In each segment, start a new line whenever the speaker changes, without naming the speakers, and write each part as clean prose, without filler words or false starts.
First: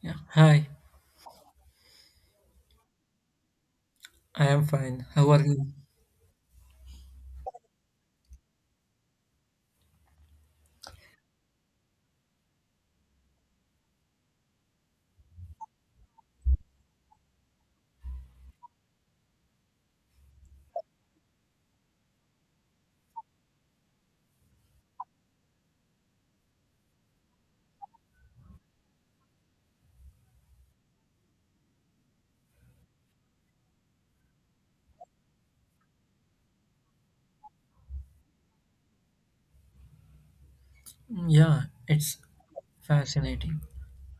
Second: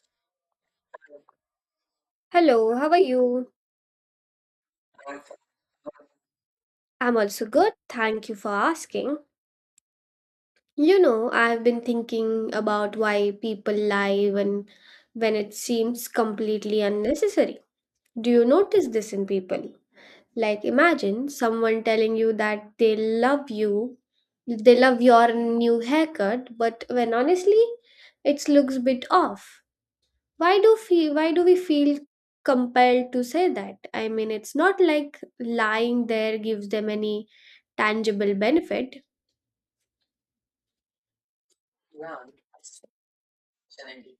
Yeah. Hi,
Hello, how are you?
I am fine. How are you?
I'm also good. Thank you for asking. You know, I've been thinking about why people lie when it seems completely unnecessary. Do you notice this in people? Like imagine someone telling you that they love you, they love your new haircut, but when honestly it looks bit off. Why do we feel compelled to say that. I mean, it's not like lying there gives them any tangible benefit.
Yeah, it's fascinating.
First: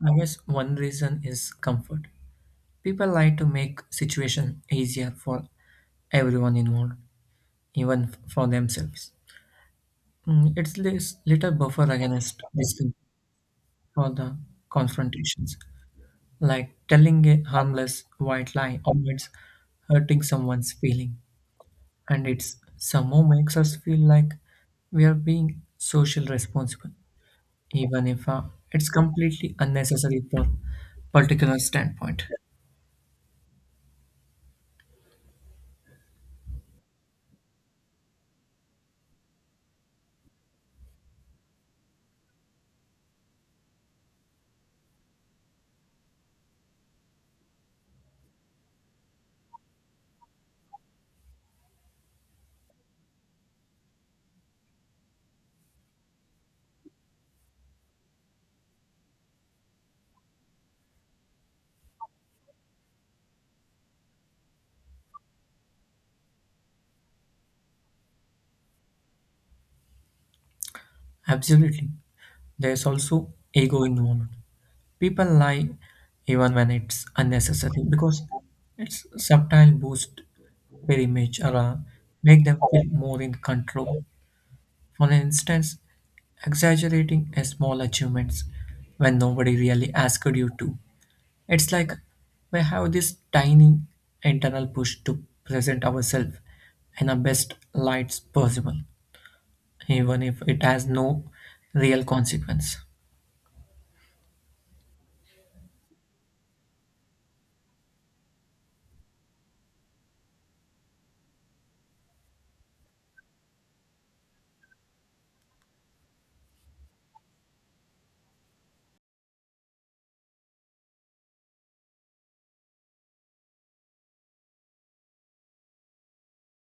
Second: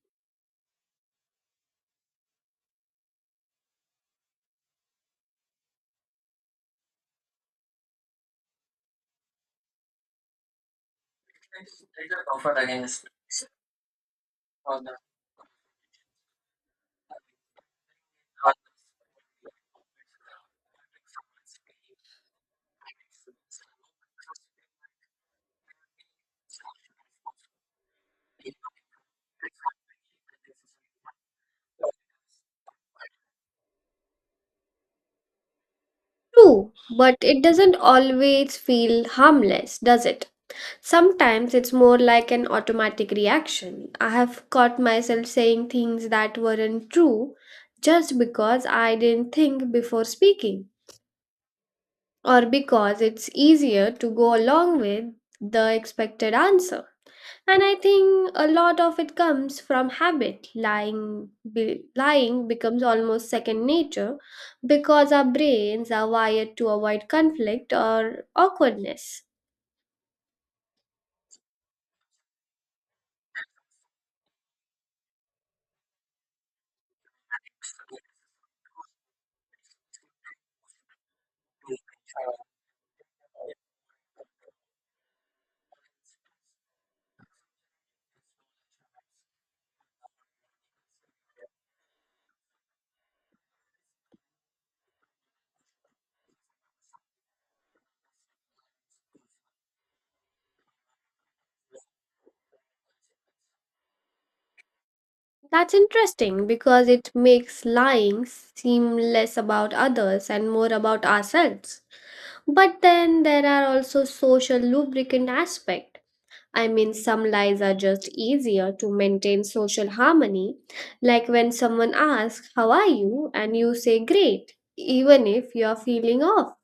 I guess one reason is comfort. People like to make situation easier for everyone involved, even for themselves. It's this little buffer against discomfort for the confrontations, like telling a harmless white lie avoids hurting someone's feeling, and it's somehow makes us feel like we are being social responsible even if it's completely unnecessary for particular standpoint.
True, but it doesn't always feel harmless, does it? Sometimes it's more like an automatic reaction. I have caught myself saying things that weren't true just because I didn't think before speaking, or because it's easier to go along with the expected answer. And I think a lot of it comes from habit. Lying becomes almost second nature because our brains are wired to avoid conflict or awkwardness.
Absolutely, there's also ego involved. People lie even when it's unnecessary because it's subtle boost their image or make them feel more in control. For instance, exaggerating a small achievements when nobody really asked you to. It's like we have this tiny internal push to present ourselves in the best lights possible, even if it has no real consequence.
That's interesting because it makes lying seem less about others and more about ourselves. But then there are also social lubricant aspects. I mean, some lies are just easier to maintain social harmony, like when someone asks, How are you? And you say, Great, even if you're feeling off.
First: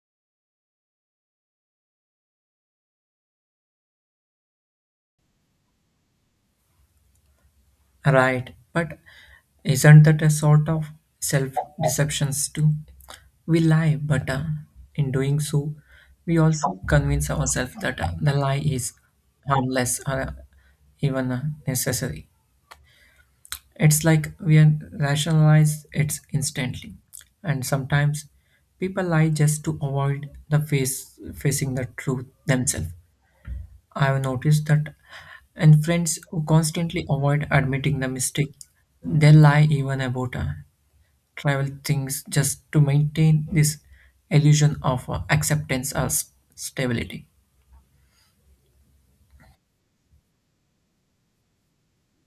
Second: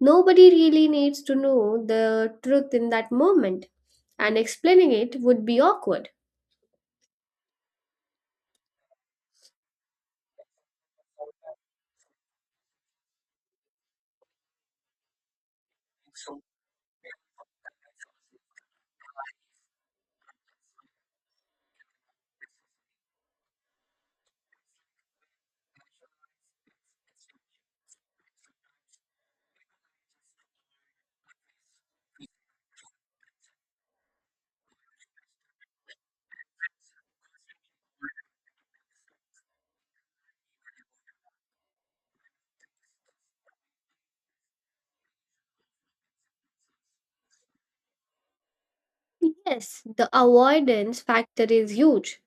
Nobody really needs to know the truth in that moment, and explaining it would be awkward.
Right, but isn't that a sort of self deceptions too? We lie, but in doing so, we also convince ourselves that the lie is harmless or even necessary. It's like we are- rationalize it instantly. And sometimes people lie just to avoid the face facing the truth themselves. I have noticed that and friends who constantly avoid admitting the mistake, they lie even about travel things just to maintain this illusion of acceptance or stability.
Yes, the avoidance factor is huge.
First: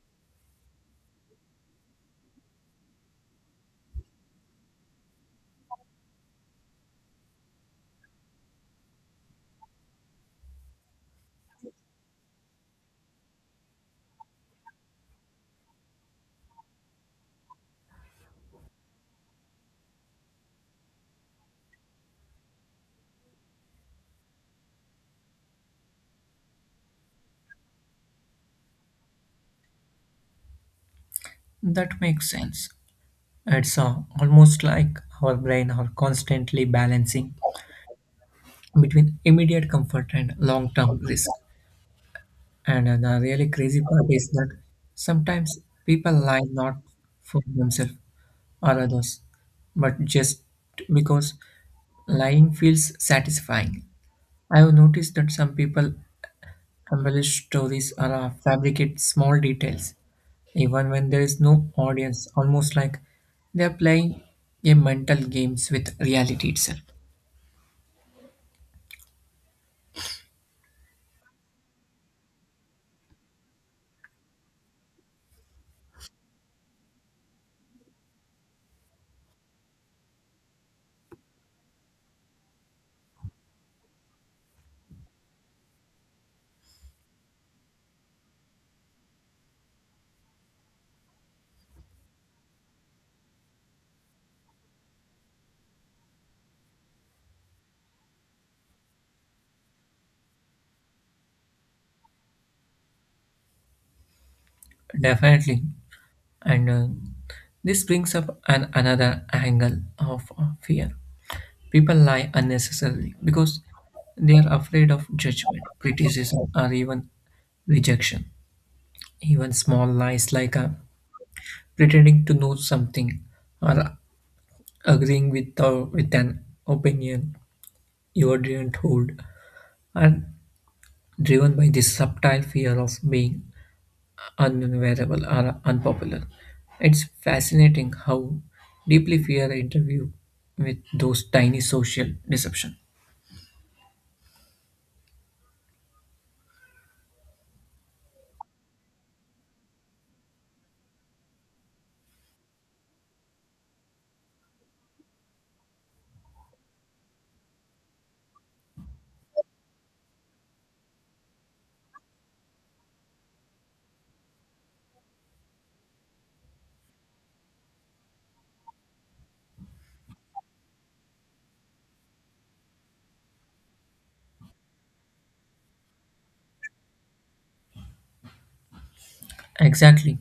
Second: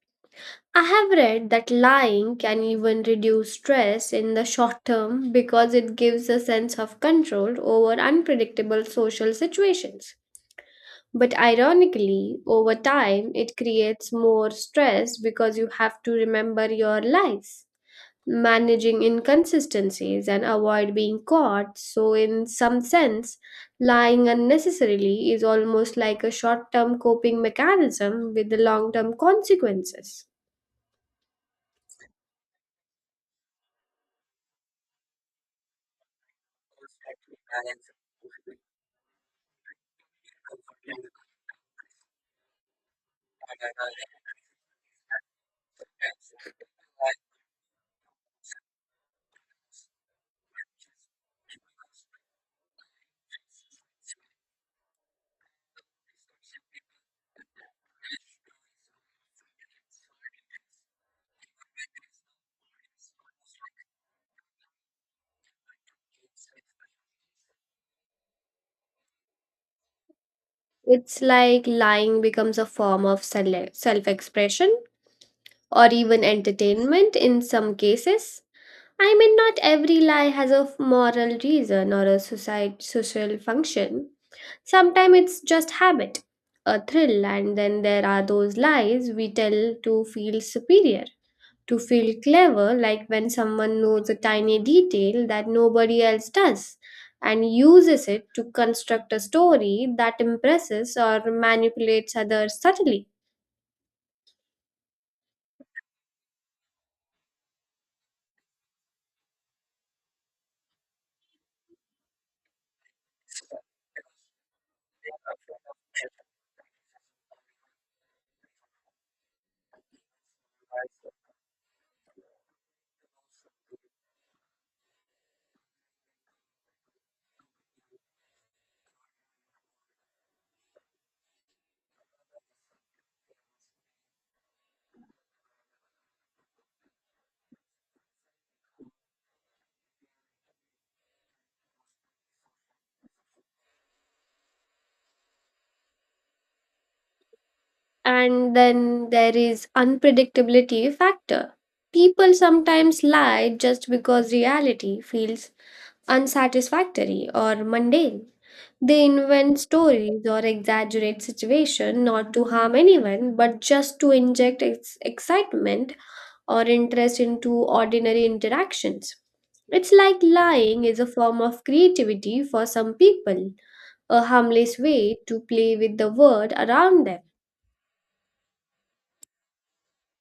I have read that lying can even reduce stress in the short term because it gives a sense of control over unpredictable social situations. But ironically, over time, it creates more stress because you have to remember your lies, managing inconsistencies, and avoid being caught. So, in some sense, lying unnecessarily is almost like a short term coping mechanism with the long term consequences.
That makes sense. It's almost like our brain are constantly balancing between immediate comfort and long-term risk. And the really crazy part is that sometimes people lie not for themselves or others, but just because lying feels satisfying. I have noticed that some people embellish stories or fabricate small details, even when there is no audience, almost like they are playing a mental games with reality itself.
It's like lying becomes a form of self expression or even entertainment in some cases. I mean, not every lie has a moral reason or a societ social function. Sometimes it's just habit, a thrill, and then there are those lies we tell to feel superior, to feel clever, like when someone knows a tiny detail that nobody else does and uses it to construct a story that impresses or manipulates others subtly.
Definitely. And this brings up an another angle of fear. People lie unnecessarily because they are afraid of judgment, criticism, or even rejection. Even small lies like pretending to know something or agreeing with an opinion you didn't hold are driven by this subtle fear of being unbearable or unpopular. It's fascinating how deeply fear interview with those tiny social deception.
And then there is unpredictability factor. People sometimes lie just because reality feels unsatisfactory or mundane. They invent stories or exaggerate situation not to harm anyone but just to inject excitement or interest into ordinary interactions. It's like lying is a form of creativity for some people, a harmless way to play with the world around them.
Exactly.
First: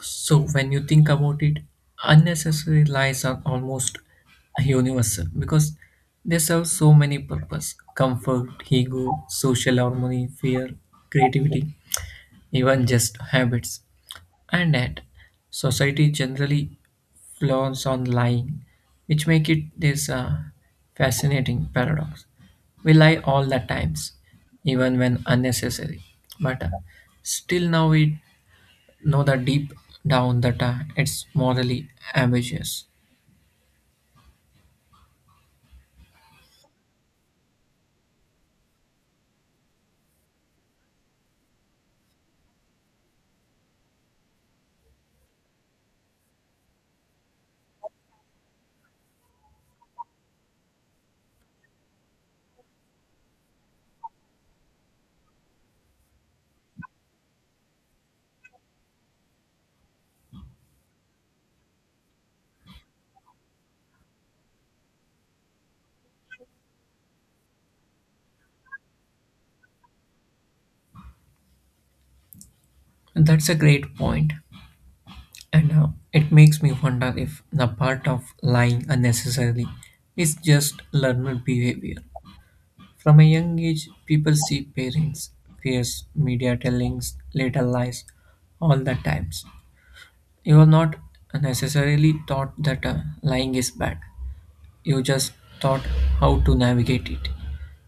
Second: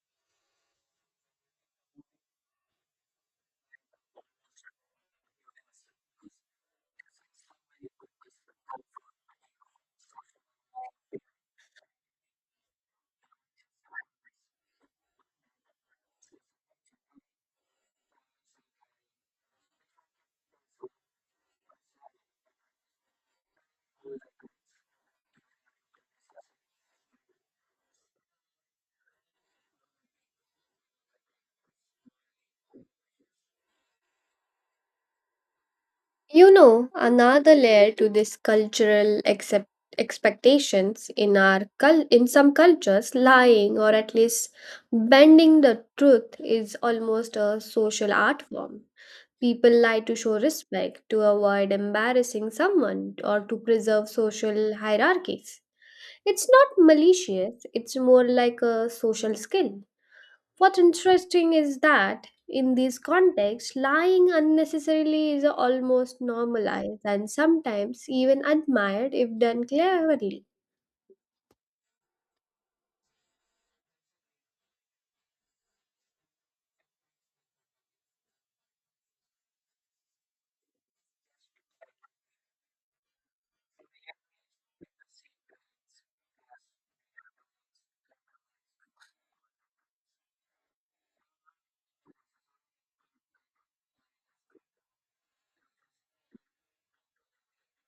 So when you think about it, unnecessary lies are almost universal because they serve so many purpose: comfort, ego, social harmony, fear, creativity, even just habits. And yet society generally flaws on lying, which make it this fascinating paradox. We lie all the times, even when unnecessary, but still now we know that deep down that it's morally ambiguous.
You know, another layer to this cultural accept expectations in our in some cultures, lying or at least bending the truth is almost a social art form. People lie to show respect, to avoid embarrassing someone, or to preserve social hierarchies. It's not malicious, it's more like a social skill. What's interesting is that in these contexts, lying unnecessarily is almost normalized and sometimes even admired if done cleverly.
That's a great point, and it makes me wonder if the part of lying unnecessarily is just learned behavior. From a young age, people see parents, fears, media tellings, little lies, all the times. You are not necessarily taught that lying is bad. You just taught how to navigate it.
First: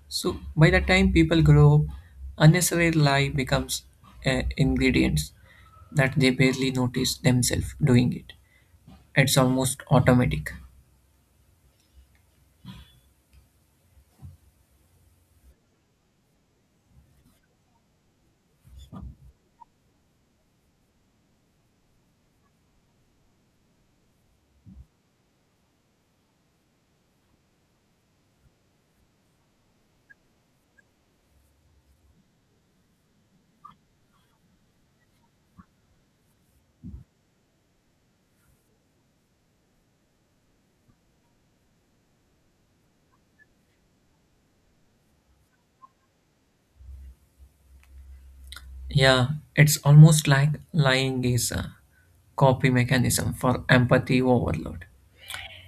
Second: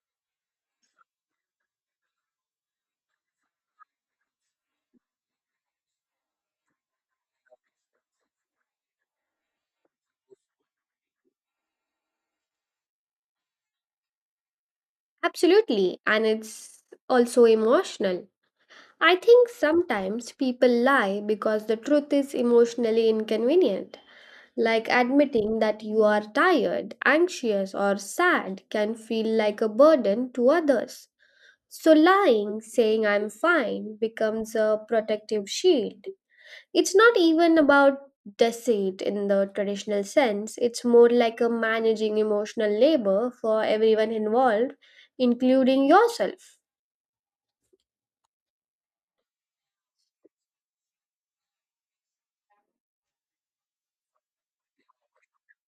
So by the time people grow up, unnecessary lie becomes ingredients that they barely notice themselves doing it. It's almost automatic.
Absolutely, and it's also emotional. I think sometimes people lie because the truth is emotionally inconvenient. Like admitting that you are tired, anxious, or sad can feel like a burden to others. So, lying, saying I'm fine, becomes a protective shield. It's not even about deceit in the traditional sense, it's more like a managing emotional labor for everyone involved, including yourself.
Yeah, it's almost like lying is a copy mechanism for empathy overload.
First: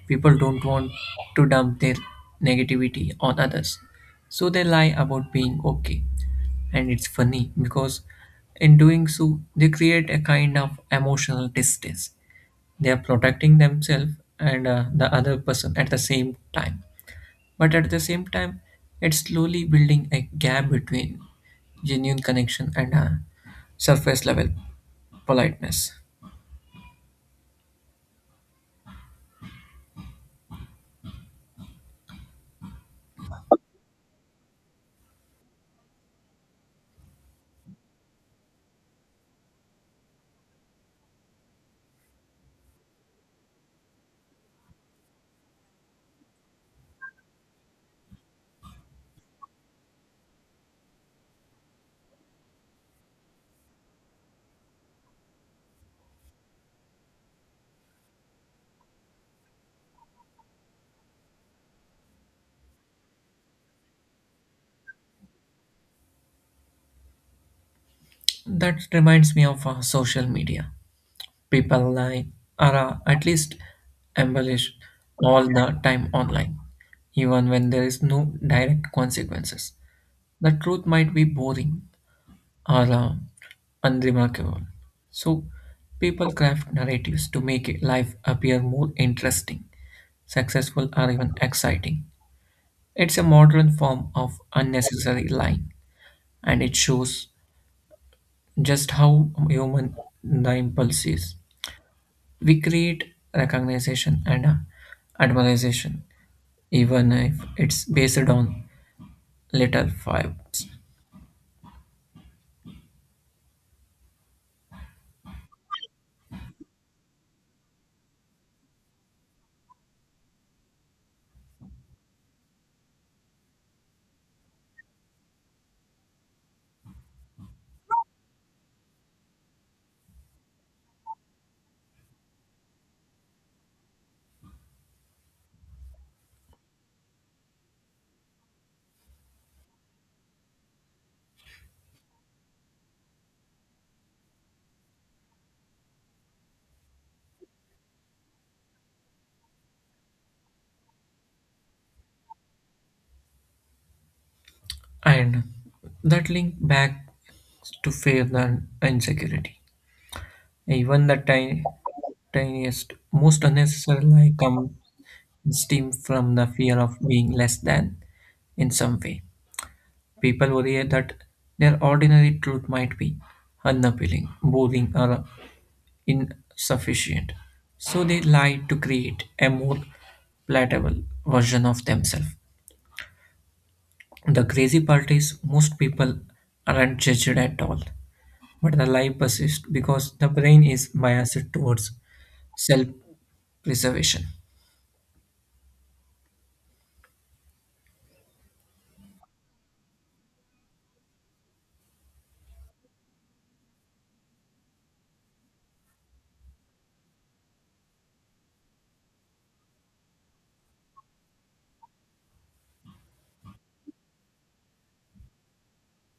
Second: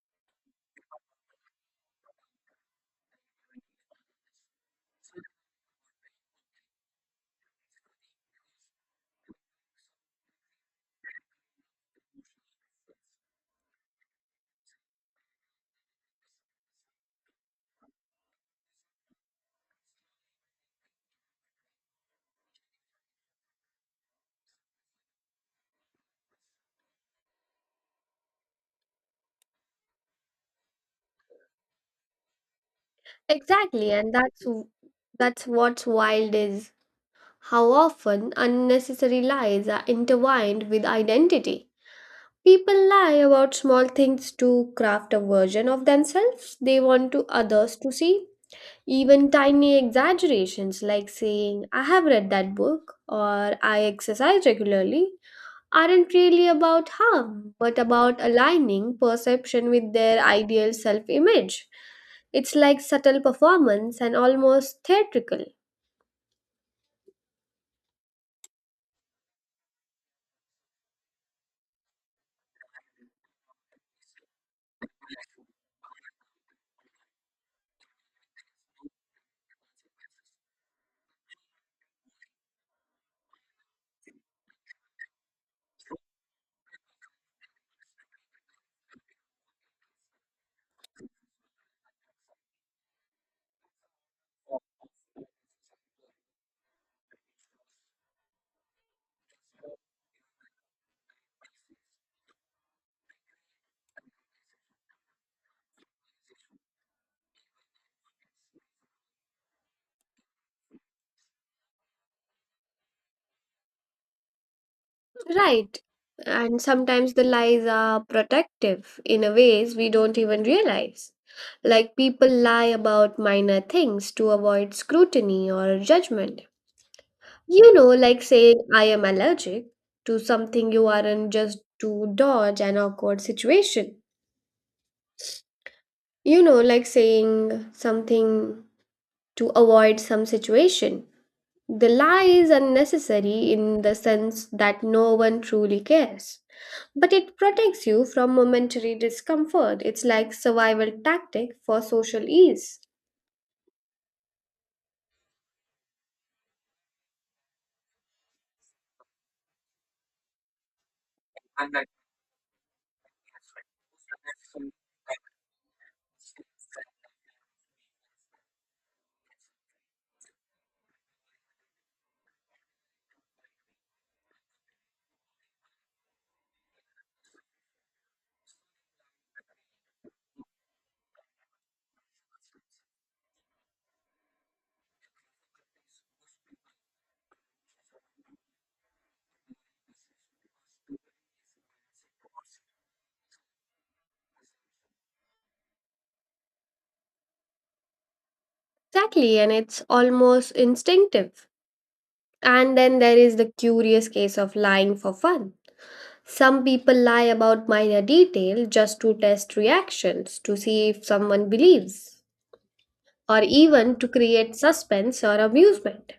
People don't want to dump their negativity on others, so they lie about being okay. And it's funny because in doing so, they create a kind of emotional distance. They are protecting themselves and the other person at the same time. But at the same time, it's slowly building a gap between genuine connection and surface level politeness.
Exactly, and that's what's wild is how often unnecessary lies are intertwined with identity. People lie about small things to craft a version of themselves they want to others to see. Even tiny exaggerations like saying, I have read that book or I exercise regularly aren't really about harm, but about aligning perception with their ideal self image. It's like subtle performance and almost theatrical.
That reminds me of social media. People lie or at least embellish all the time online, even when there is no direct consequences. The truth might be boring or unremarkable. So people craft narratives to make life appear more interesting, successful, or even exciting. It's a modern form of unnecessary lying, and it shows just how human the impulse is. We create recognition and admiration, even if it's based on little vibes.
Right. And sometimes the lies are protective in a ways we don't even realize. Like people lie about minor things to avoid scrutiny or judgment. You know, like saying I am allergic to something you aren't just to dodge an awkward situation. You know, like saying something to avoid some situation. The lie is unnecessary in the sense that no one truly cares. But it protects you from momentary discomfort. It's like survival tactic for social ease.
And that link back to faith and insecurity. Even the tiniest, most unnecessary lie comes steam from the fear of being less than in some way. People worry that their ordinary truth might be unappealing, boring, or insufficient. So they lie to create a more palatable version of themselves. The crazy part is most people aren't judged at all, but the lie persists because the brain is biased towards self preservation.
Exactly, and it's almost instinctive. And then there is the curious case of lying for fun. Some people lie about minor detail just to test reactions, to see if someone believes, or even to create suspense or amusement.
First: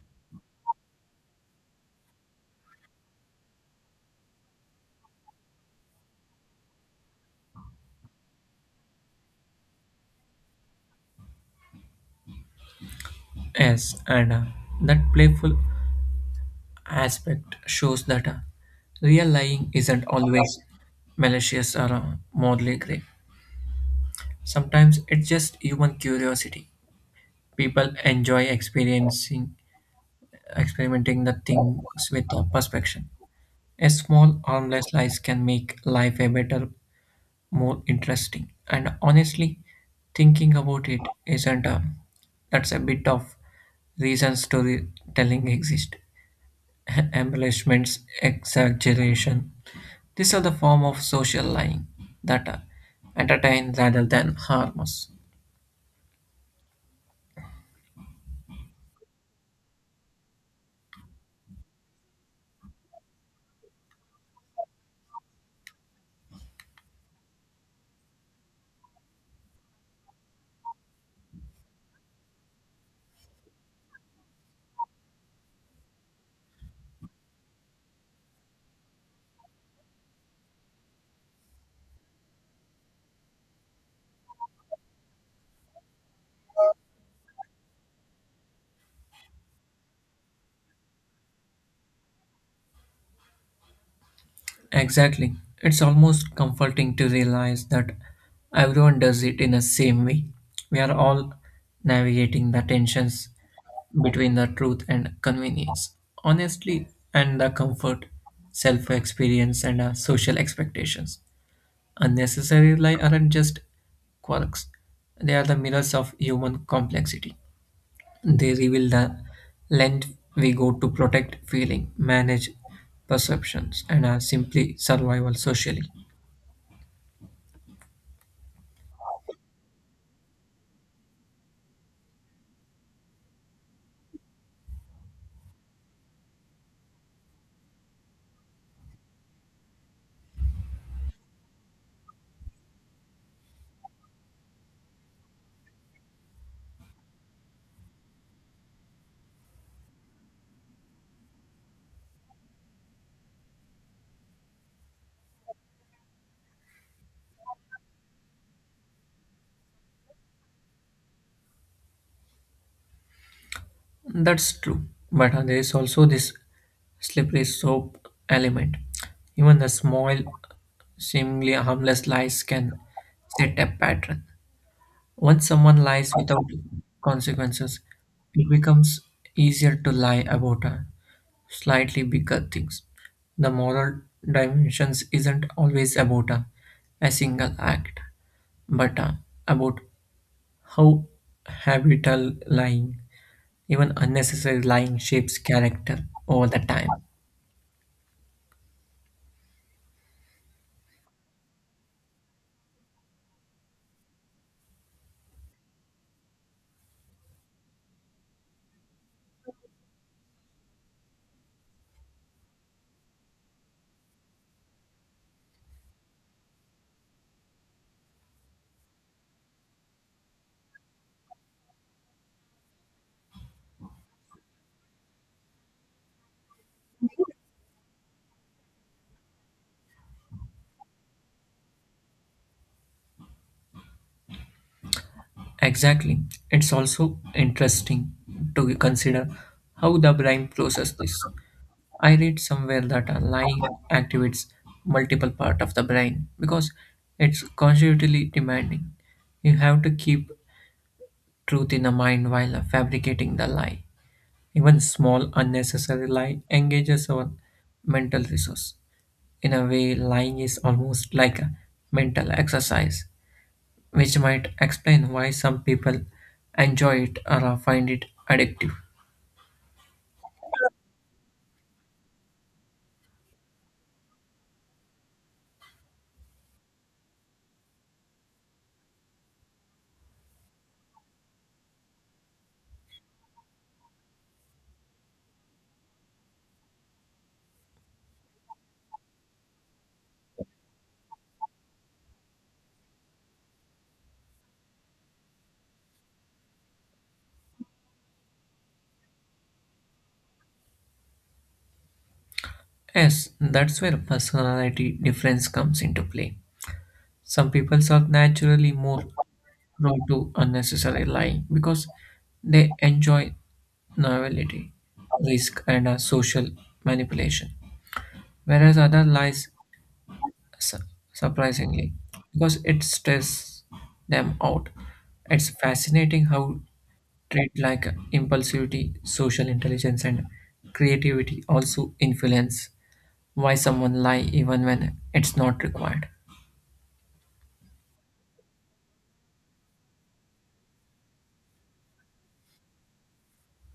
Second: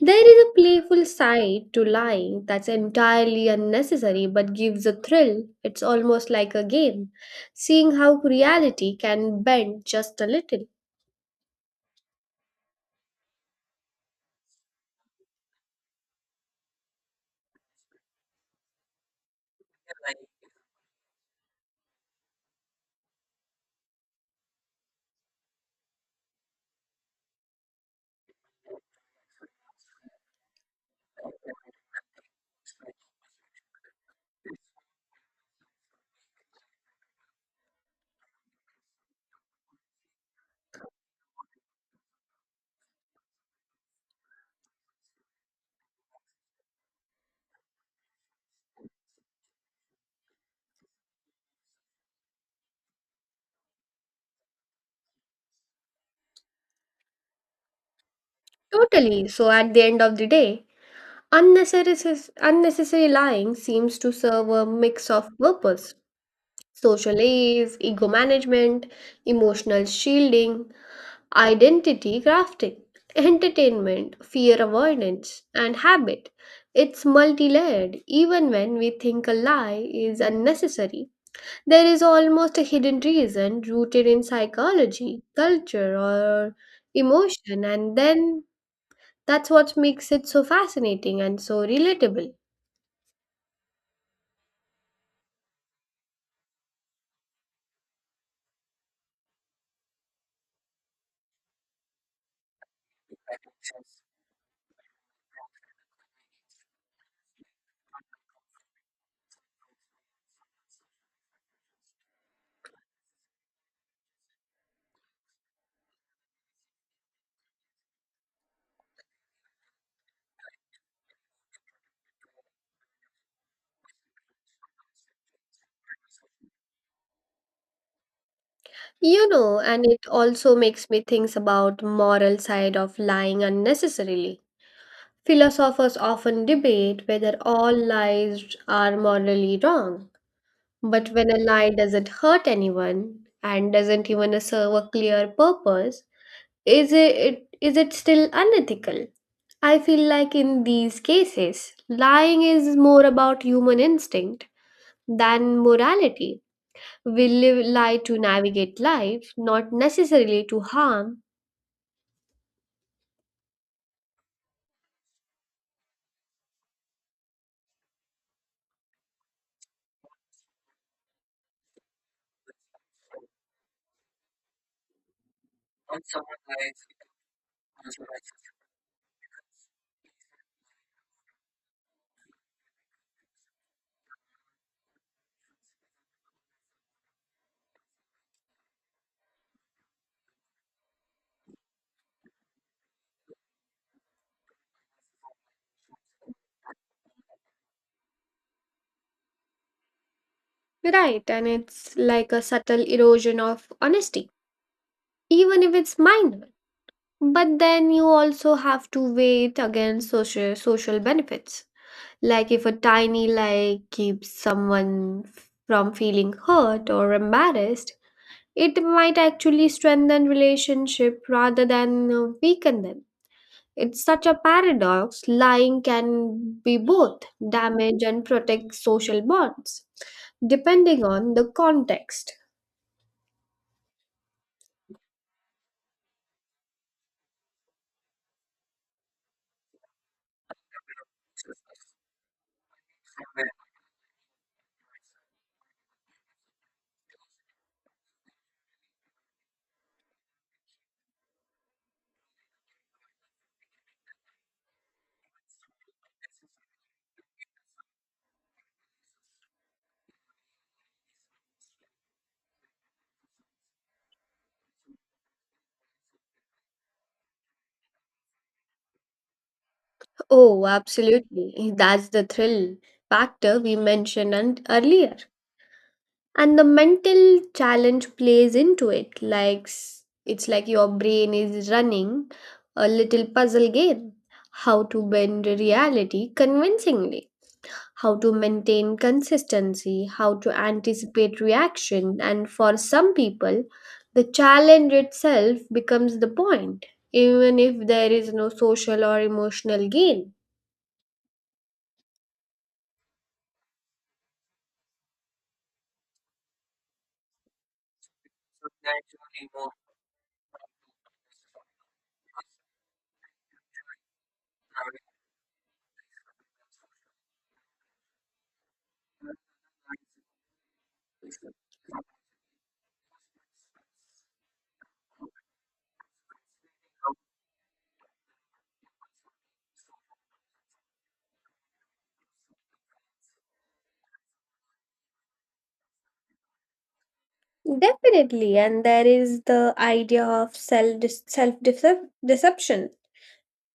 There is a playful side to lying that's entirely unnecessary but gives a thrill. It's almost like a game, seeing how reality can bend just a little.
Yes, and that playful aspect shows that real lying isn't always malicious or morally grey. Sometimes it's just human curiosity. People enjoy experimenting the things with perfection. A small harmless lies can make life a better, more interesting. And honestly, thinking about it isn't a. That's a bit of reasons storytelling exists. Embellishments, exaggeration. These are the form of social lying that entertain rather than harm us.
Totally. So at the end of the day, unnecessary lying seems to serve a mix of purpose. Social ease, ego management, emotional shielding, identity crafting, entertainment, fear avoidance, and habit. It's multi layered, even when we think a lie is unnecessary. There is almost a hidden reason rooted in psychology, culture, or emotion, and then that's what makes it so fascinating and so relatable.
Exactly. It's almost comforting to realize that everyone does it in the same way. We are all navigating the tensions between the truth and convenience, honestly, and the comfort, self experience, and social expectations. Unnecessary lies aren't just quirks, they are the mirrors of human complexity. They reveal the length we go to protect feeling, manage perceptions, and are simply survival socially.
You know, and it also makes me think about moral side of lying unnecessarily. Philosophers often debate whether all lies are morally wrong, but when a lie doesn't hurt anyone and doesn't even serve a clear purpose, is it still unethical? I feel like in these cases, lying is more about human instinct than morality. We live lie to navigate life, not necessarily to harm.
That's true, but there is also this slippery soap element. Even the small, seemingly harmless lies can set a pattern. Once someone lies without consequences, it becomes easier to lie about slightly bigger things. The moral dimensions isn't always about a single act, but about how habitual lying, even unnecessary lying, shapes character over the time.
Right, and it's like a subtle erosion of honesty, even if it's minor. But then you also have to weigh it against social benefits. Like if a tiny lie keeps someone from feeling hurt or embarrassed, it might actually strengthen relationship rather than weaken them. It's such a paradox. Lying can be both damage and protect social bonds, depending on the context.
Exactly. It's also interesting to consider how the brain processes this. I read somewhere that a lying activates multiple part of the brain because it's constantly demanding. You have to keep truth in the mind while fabricating the lie. Even small unnecessary lie engages our mental resource. In a way, lying is almost like a mental exercise, which might explain why some people enjoy it or find it addictive.
Oh, absolutely. That's the thrill factor we mentioned and earlier. And the mental challenge plays into it. Like it's like your brain is running a little puzzle game. How to bend reality convincingly, how to maintain consistency, how to anticipate reaction, and for some people, the challenge itself becomes the point, even if there is no social or emotional gain.
Yes, that's where personality difference comes into play. Some people are naturally more not to unnecessary lying because they enjoy novelty, risk, and social manipulation. Whereas other lies su- surprisingly because it stresses them out. It's fascinating how traits like impulsivity, social intelligence, and creativity also influence why someone lie even when it's not required.
Definitely, and there is the idea of self deception.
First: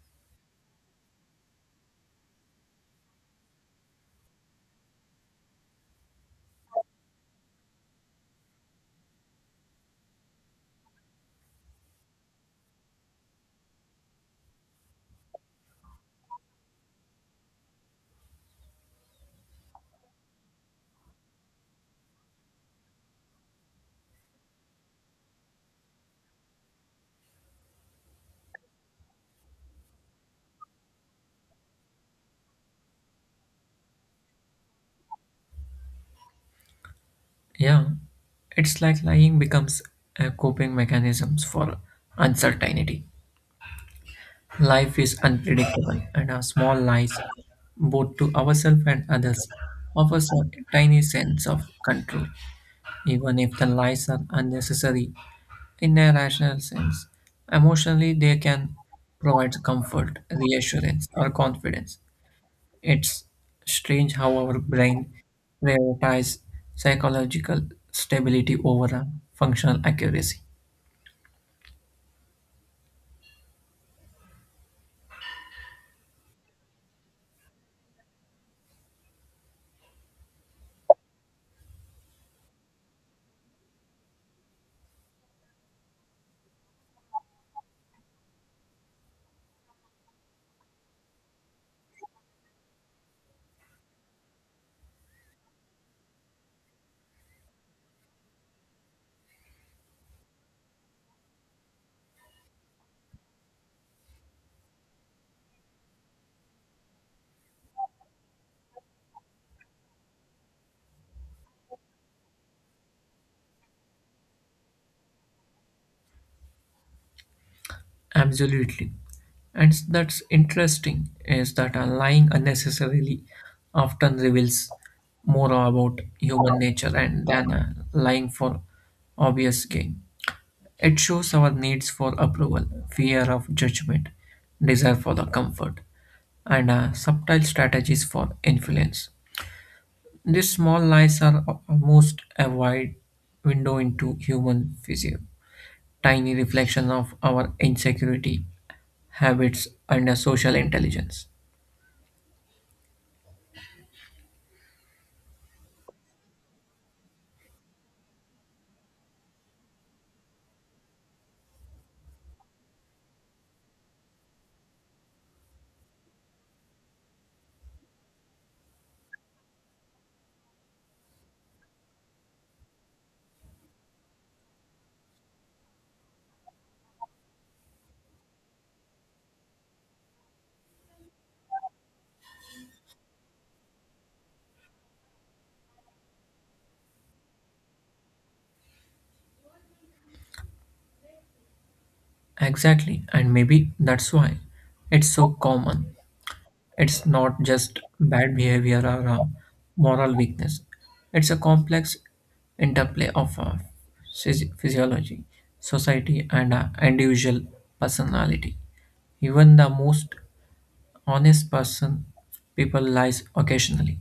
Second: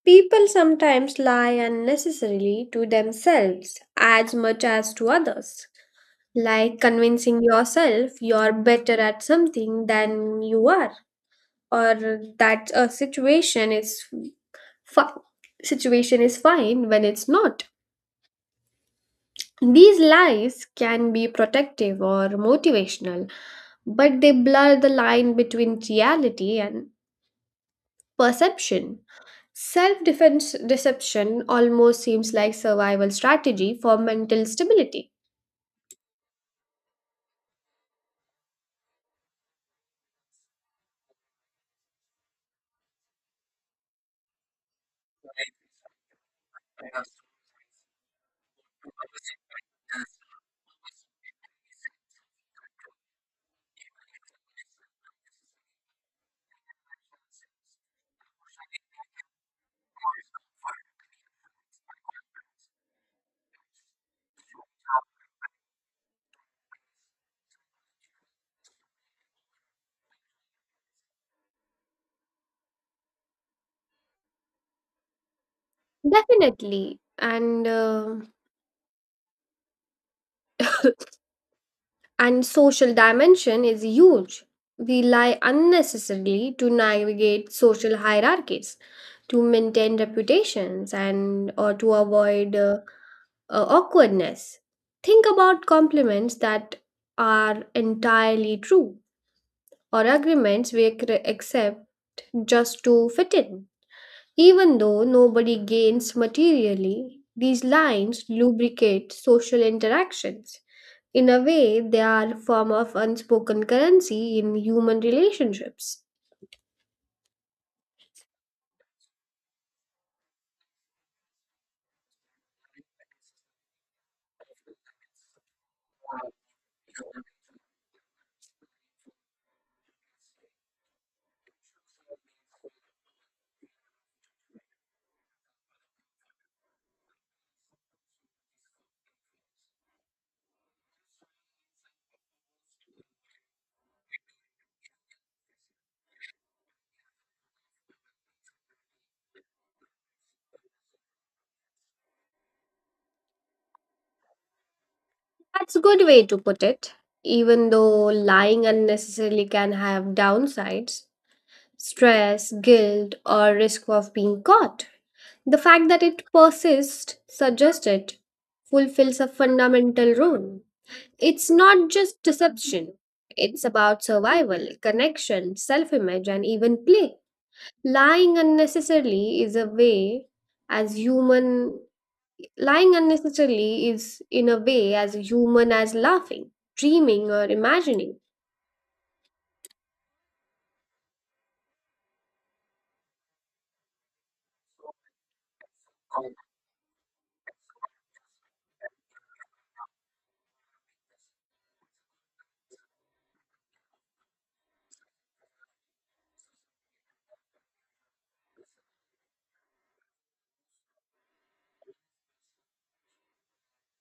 People sometimes lie unnecessarily to themselves as much as to others, like convincing yourself you're better at something than you are, or that a situation is fi- situation is fine when it's not. These lies can be protective or motivational, but they blur the line between reality and perception. Self defense deception almost seems like survival strategy for mental stability.
Yeah, it's like lying becomes a coping mechanism for uncertainty. Life is unpredictable, and our small lies, both to ourselves and others, offers a tiny sense of control, even if the lies are unnecessary in a rational sense. Emotionally, they can provide comfort, reassurance, or confidence, it's strange how our brain prioritizes psychological stability over a functional accuracy.
Definitely. And and social dimension is huge. We lie unnecessarily to navigate social hierarchies, to maintain reputations, and or to avoid awkwardness. Think about compliments that are entirely true or agreements we accept just to fit in. Even though nobody gains materially, these lines lubricate social interactions. In a way, they are a form of unspoken currency in human relationships.
Absolutely. And that's interesting is that a lying unnecessarily often reveals more about human nature and than a lying for obvious gain. It shows our needs for approval, fear of judgment, desire for the comfort, and subtle strategies for influence. These small lies are almost a wide window into human physio, tiny reflections of our insecurity, habits, and a social intelligence.
That's a good way to put it. Even though lying unnecessarily can have downsides, stress, guilt, or risk of being caught. The fact that it persists suggests it fulfills a fundamental role. It's not just deception, it's about survival, connection, self image, and even play. Lying unnecessarily is a way, as human, lying unnecessarily is in a way as human as laughing, dreaming, or imagining.
Exactly, and maybe that's why it's so common. It's not just bad behavior or a moral weakness, it's a complex interplay of physiology, society, and individual personality. Even the most honest person, people lies occasionally,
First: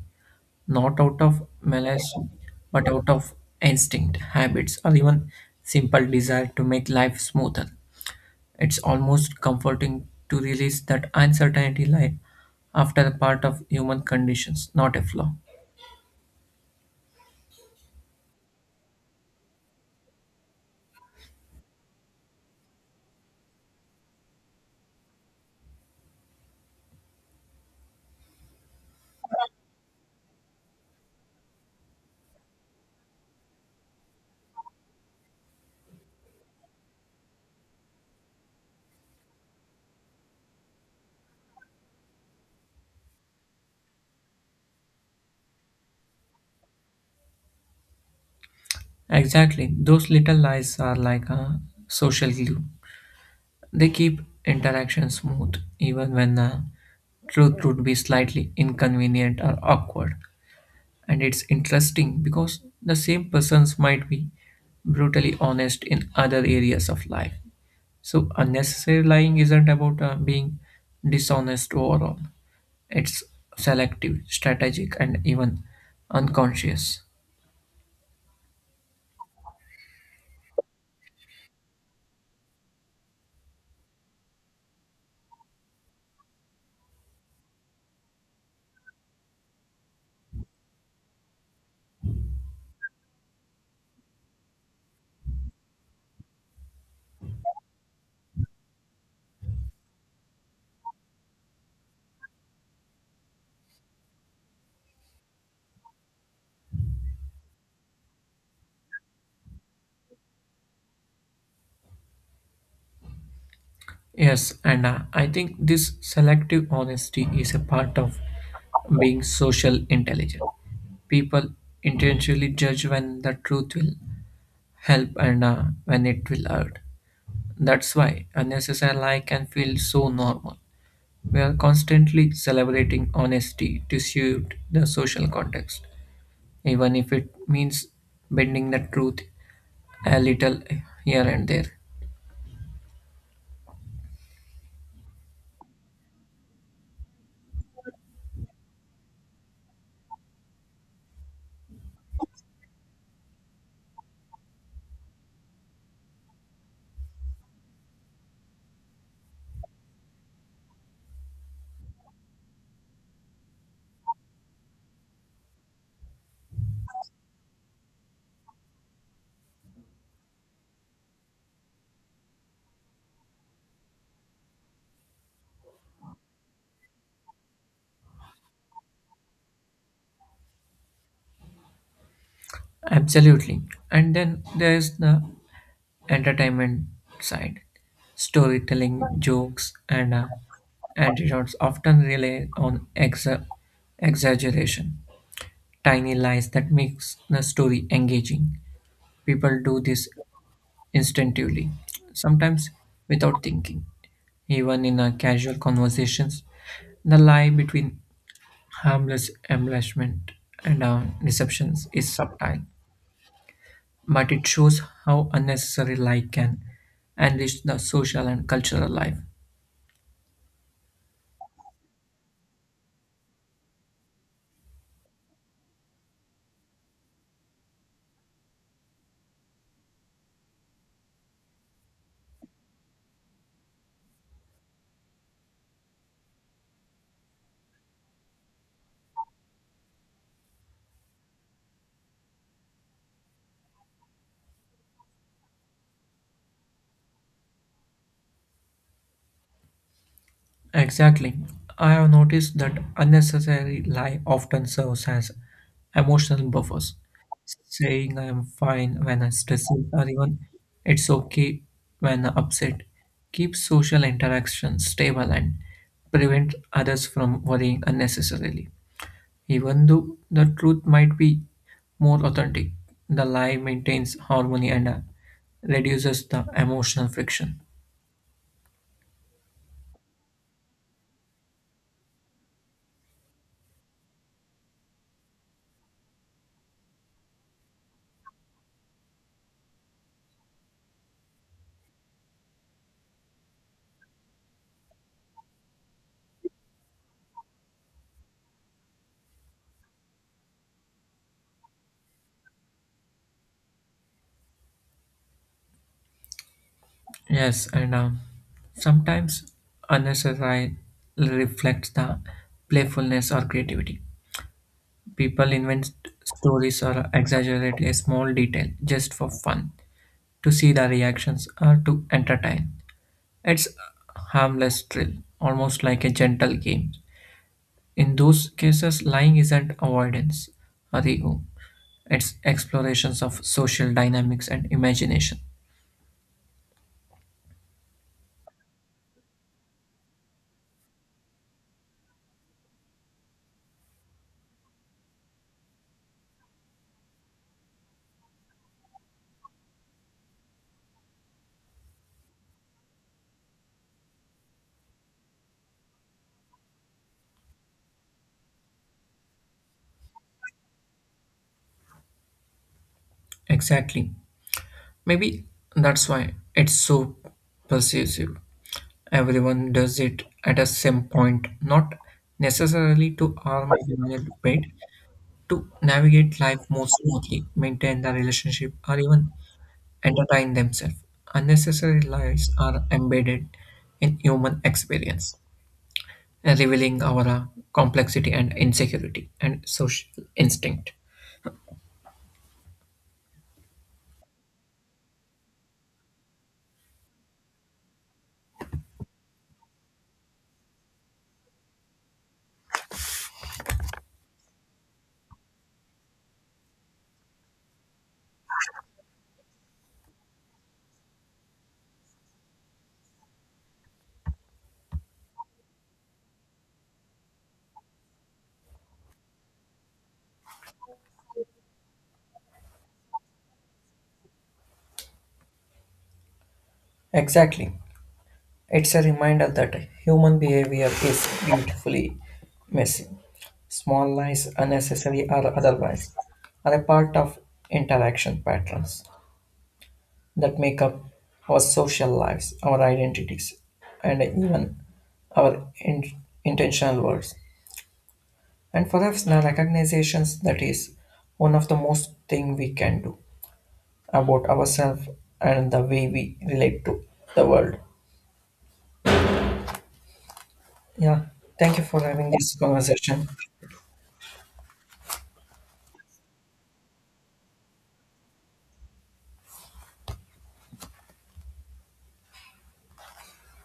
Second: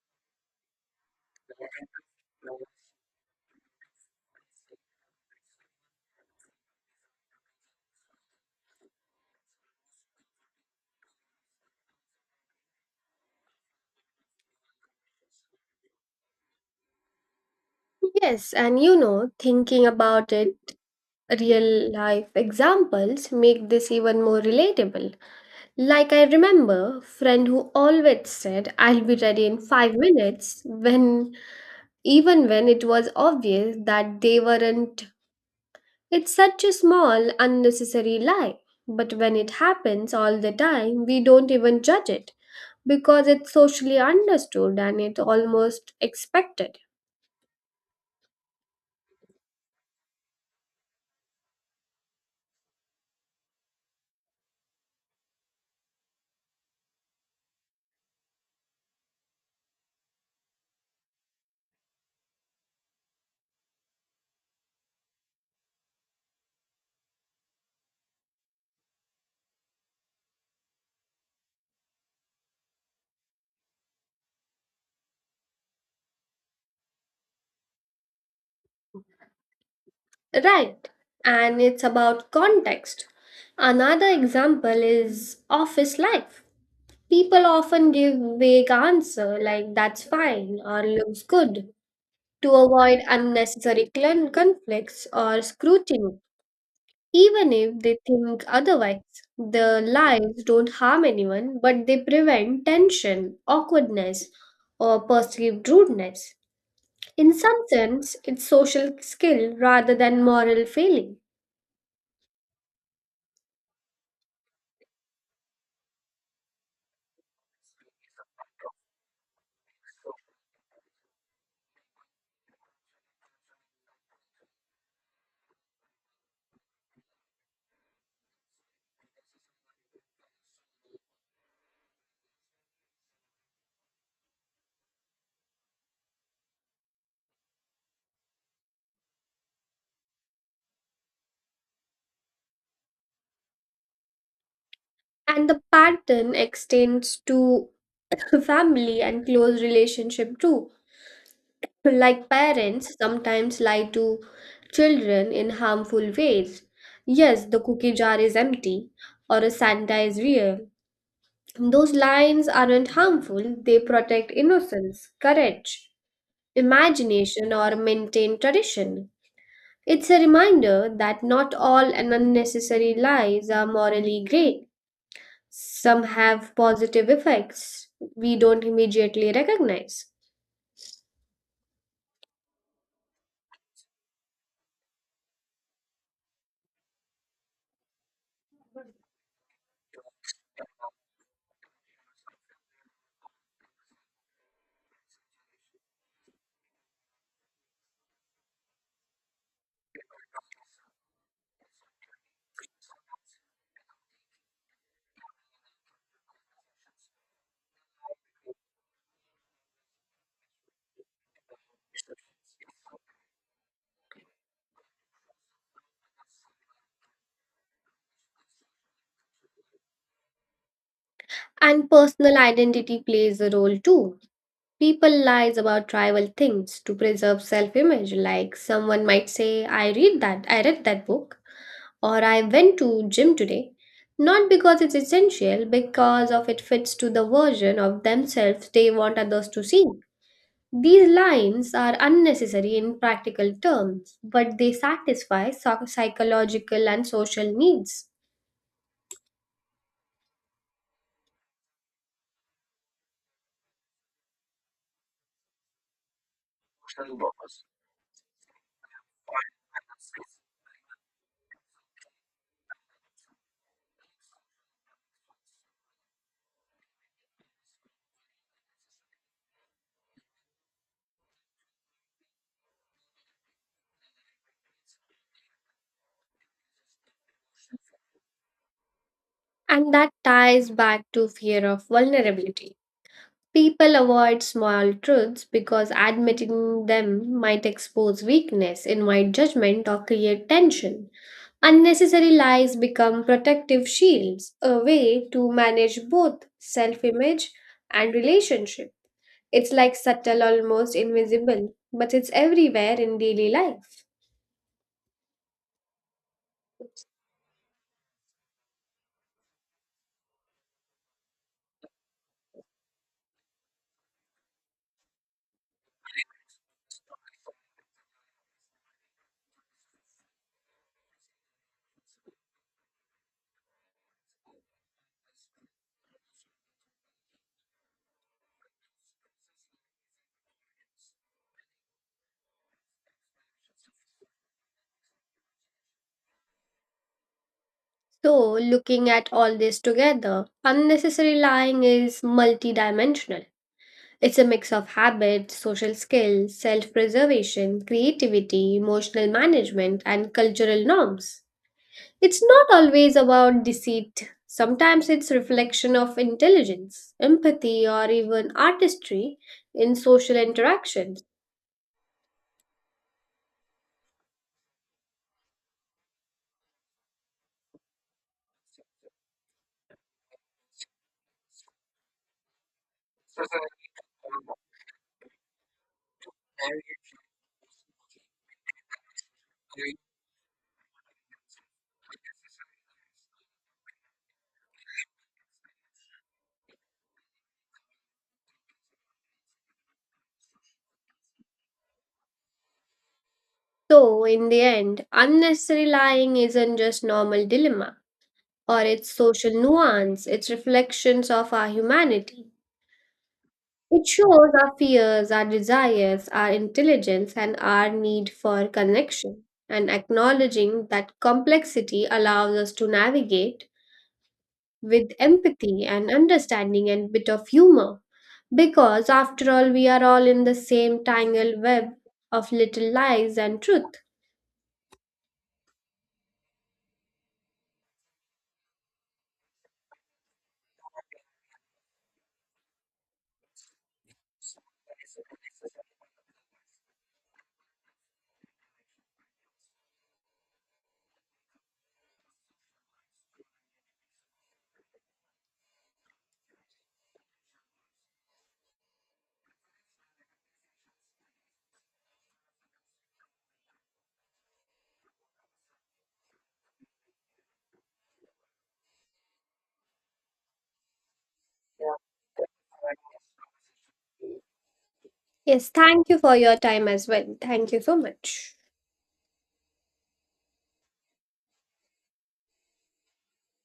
not out of malice, but out of instinct, habits, or even simple desire to make life smoother. It's almost comforting to realize that uncertainty lies after a part of human conditions, not a flaw.
Yes, and you know, thinking about it, real life examples make this even more relatable. Like I remember friend who always said I'll be ready in 5 minutes when even when it was obvious that they weren't. It's such a small unnecessary lie, but when it happens all the time we don't even judge it because it's socially understood and it's almost expected.
Exactly, those little lies are like a social glue. They keep interaction smooth, even when the truth would be slightly inconvenient or awkward. And it's interesting because the same persons might be brutally honest in other areas of life, so unnecessary lying isn't about being dishonest overall. It's selective, strategic, and even unconscious.
Right. And it's about context. Another example is office life. People often give vague answer like that's fine or looks good to avoid unnecessary conflicts or scrutiny, even if they think otherwise. The lies don't harm anyone, but they prevent tension, awkwardness, or perceived rudeness. In some sense, it's social skill rather than moral failing.
Yes, and I think this selective honesty is a part of being social intelligent. People intentionally judge when the truth will help and when it will hurt. That's why unnecessary lie can feel so normal. We are constantly celebrating honesty to suit the social context, even if it means bending the truth a little here and there.
And the pattern extends to family and close relationship too. Like parents sometimes lie to children in harmful ways. Yes, the cookie jar is empty, or a Santa is real. Those lines aren't harmful, they protect innocence, courage, imagination, or maintain tradition. It's a reminder that not all and unnecessary lies are morally great. Some have positive effects we don't immediately recognize.
Absolutely. And then there is the entertainment side. Storytelling, jokes, and antidotes often rely on exaggeration, tiny lies that makes the story engaging. People do this instinctively, sometimes without thinking. Even in a casual conversations, the lie between harmless embellishment and deceptions is subtle, but it shows how unnecessary lie can enrich the social and cultural life.
And personal identity plays a role too. People lies about trivial things to preserve self-image. Like someone might say, "I read that book," or "I went to gym today," not because it's essential, because of it fits to the version of themselves they want others to see. These lines are unnecessary in practical terms, but they satisfy psychological and social needs.
Exactly. I have noticed that unnecessary lie often serves as emotional buffers. Saying I am fine when I'm stressed or even it's okay when I'm upset keeps social interactions stable and prevent others from worrying unnecessarily. Even though the truth might be more authentic, the lie maintains harmony and reduces the emotional friction.
And that ties back to fear of vulnerability. People avoid small truths because admitting them might expose weakness, invite judgment, or create tension. Unnecessary lies become protective shields, a way to manage both self image and relationship. It's like subtle, almost invisible, but it's everywhere in daily life.
Yes, and sometimes unnecessary reflects the playfulness or creativity. People invent stories or exaggerate a small detail just for fun, to see the reactions or to entertain. It's a harmless thrill, almost like a gentle game. In those cases, lying isn't avoidance or ego, it's explorations of social dynamics and imagination.
So, looking at all this together, unnecessary lying is multidimensional. It's a mix of habits, social skills, self preservation, creativity, emotional management, and cultural norms. It's not always about deceit. Sometimes it's reflection of intelligence, empathy, or even artistry in social interactions.
Exactly. Maybe that's why it's so persuasive. Everyone does it at a same point, not necessarily to arm their bed, to navigate life more smoothly, maintain the relationship, or even entertain themselves. Unnecessary lies are embedded in human experience, revealing our complexity and insecurity and social instinct.
So, in the end, unnecessary lying isn't just normal dilemma, or it's social nuance, it's reflections of our humanity. It shows our fears, our desires, our intelligence, and our need for connection. And acknowledging that complexity allows us to navigate with empathy and understanding and bit of humor. Because after all, we are all in the same tangled web of little lies and truth.
Exactly. It's a reminder that human behavior is beautifully messy. Small lies, unnecessary or otherwise, are a part of interaction patterns that make up our social lives, our identities, and even our intentional words. And perhaps the recognizations that is one of the most thing we can do about ourselves and the way we relate to the world. Yeah. Thank you for having this conversation.
Yes, thank you for your time as well. Thank you so much.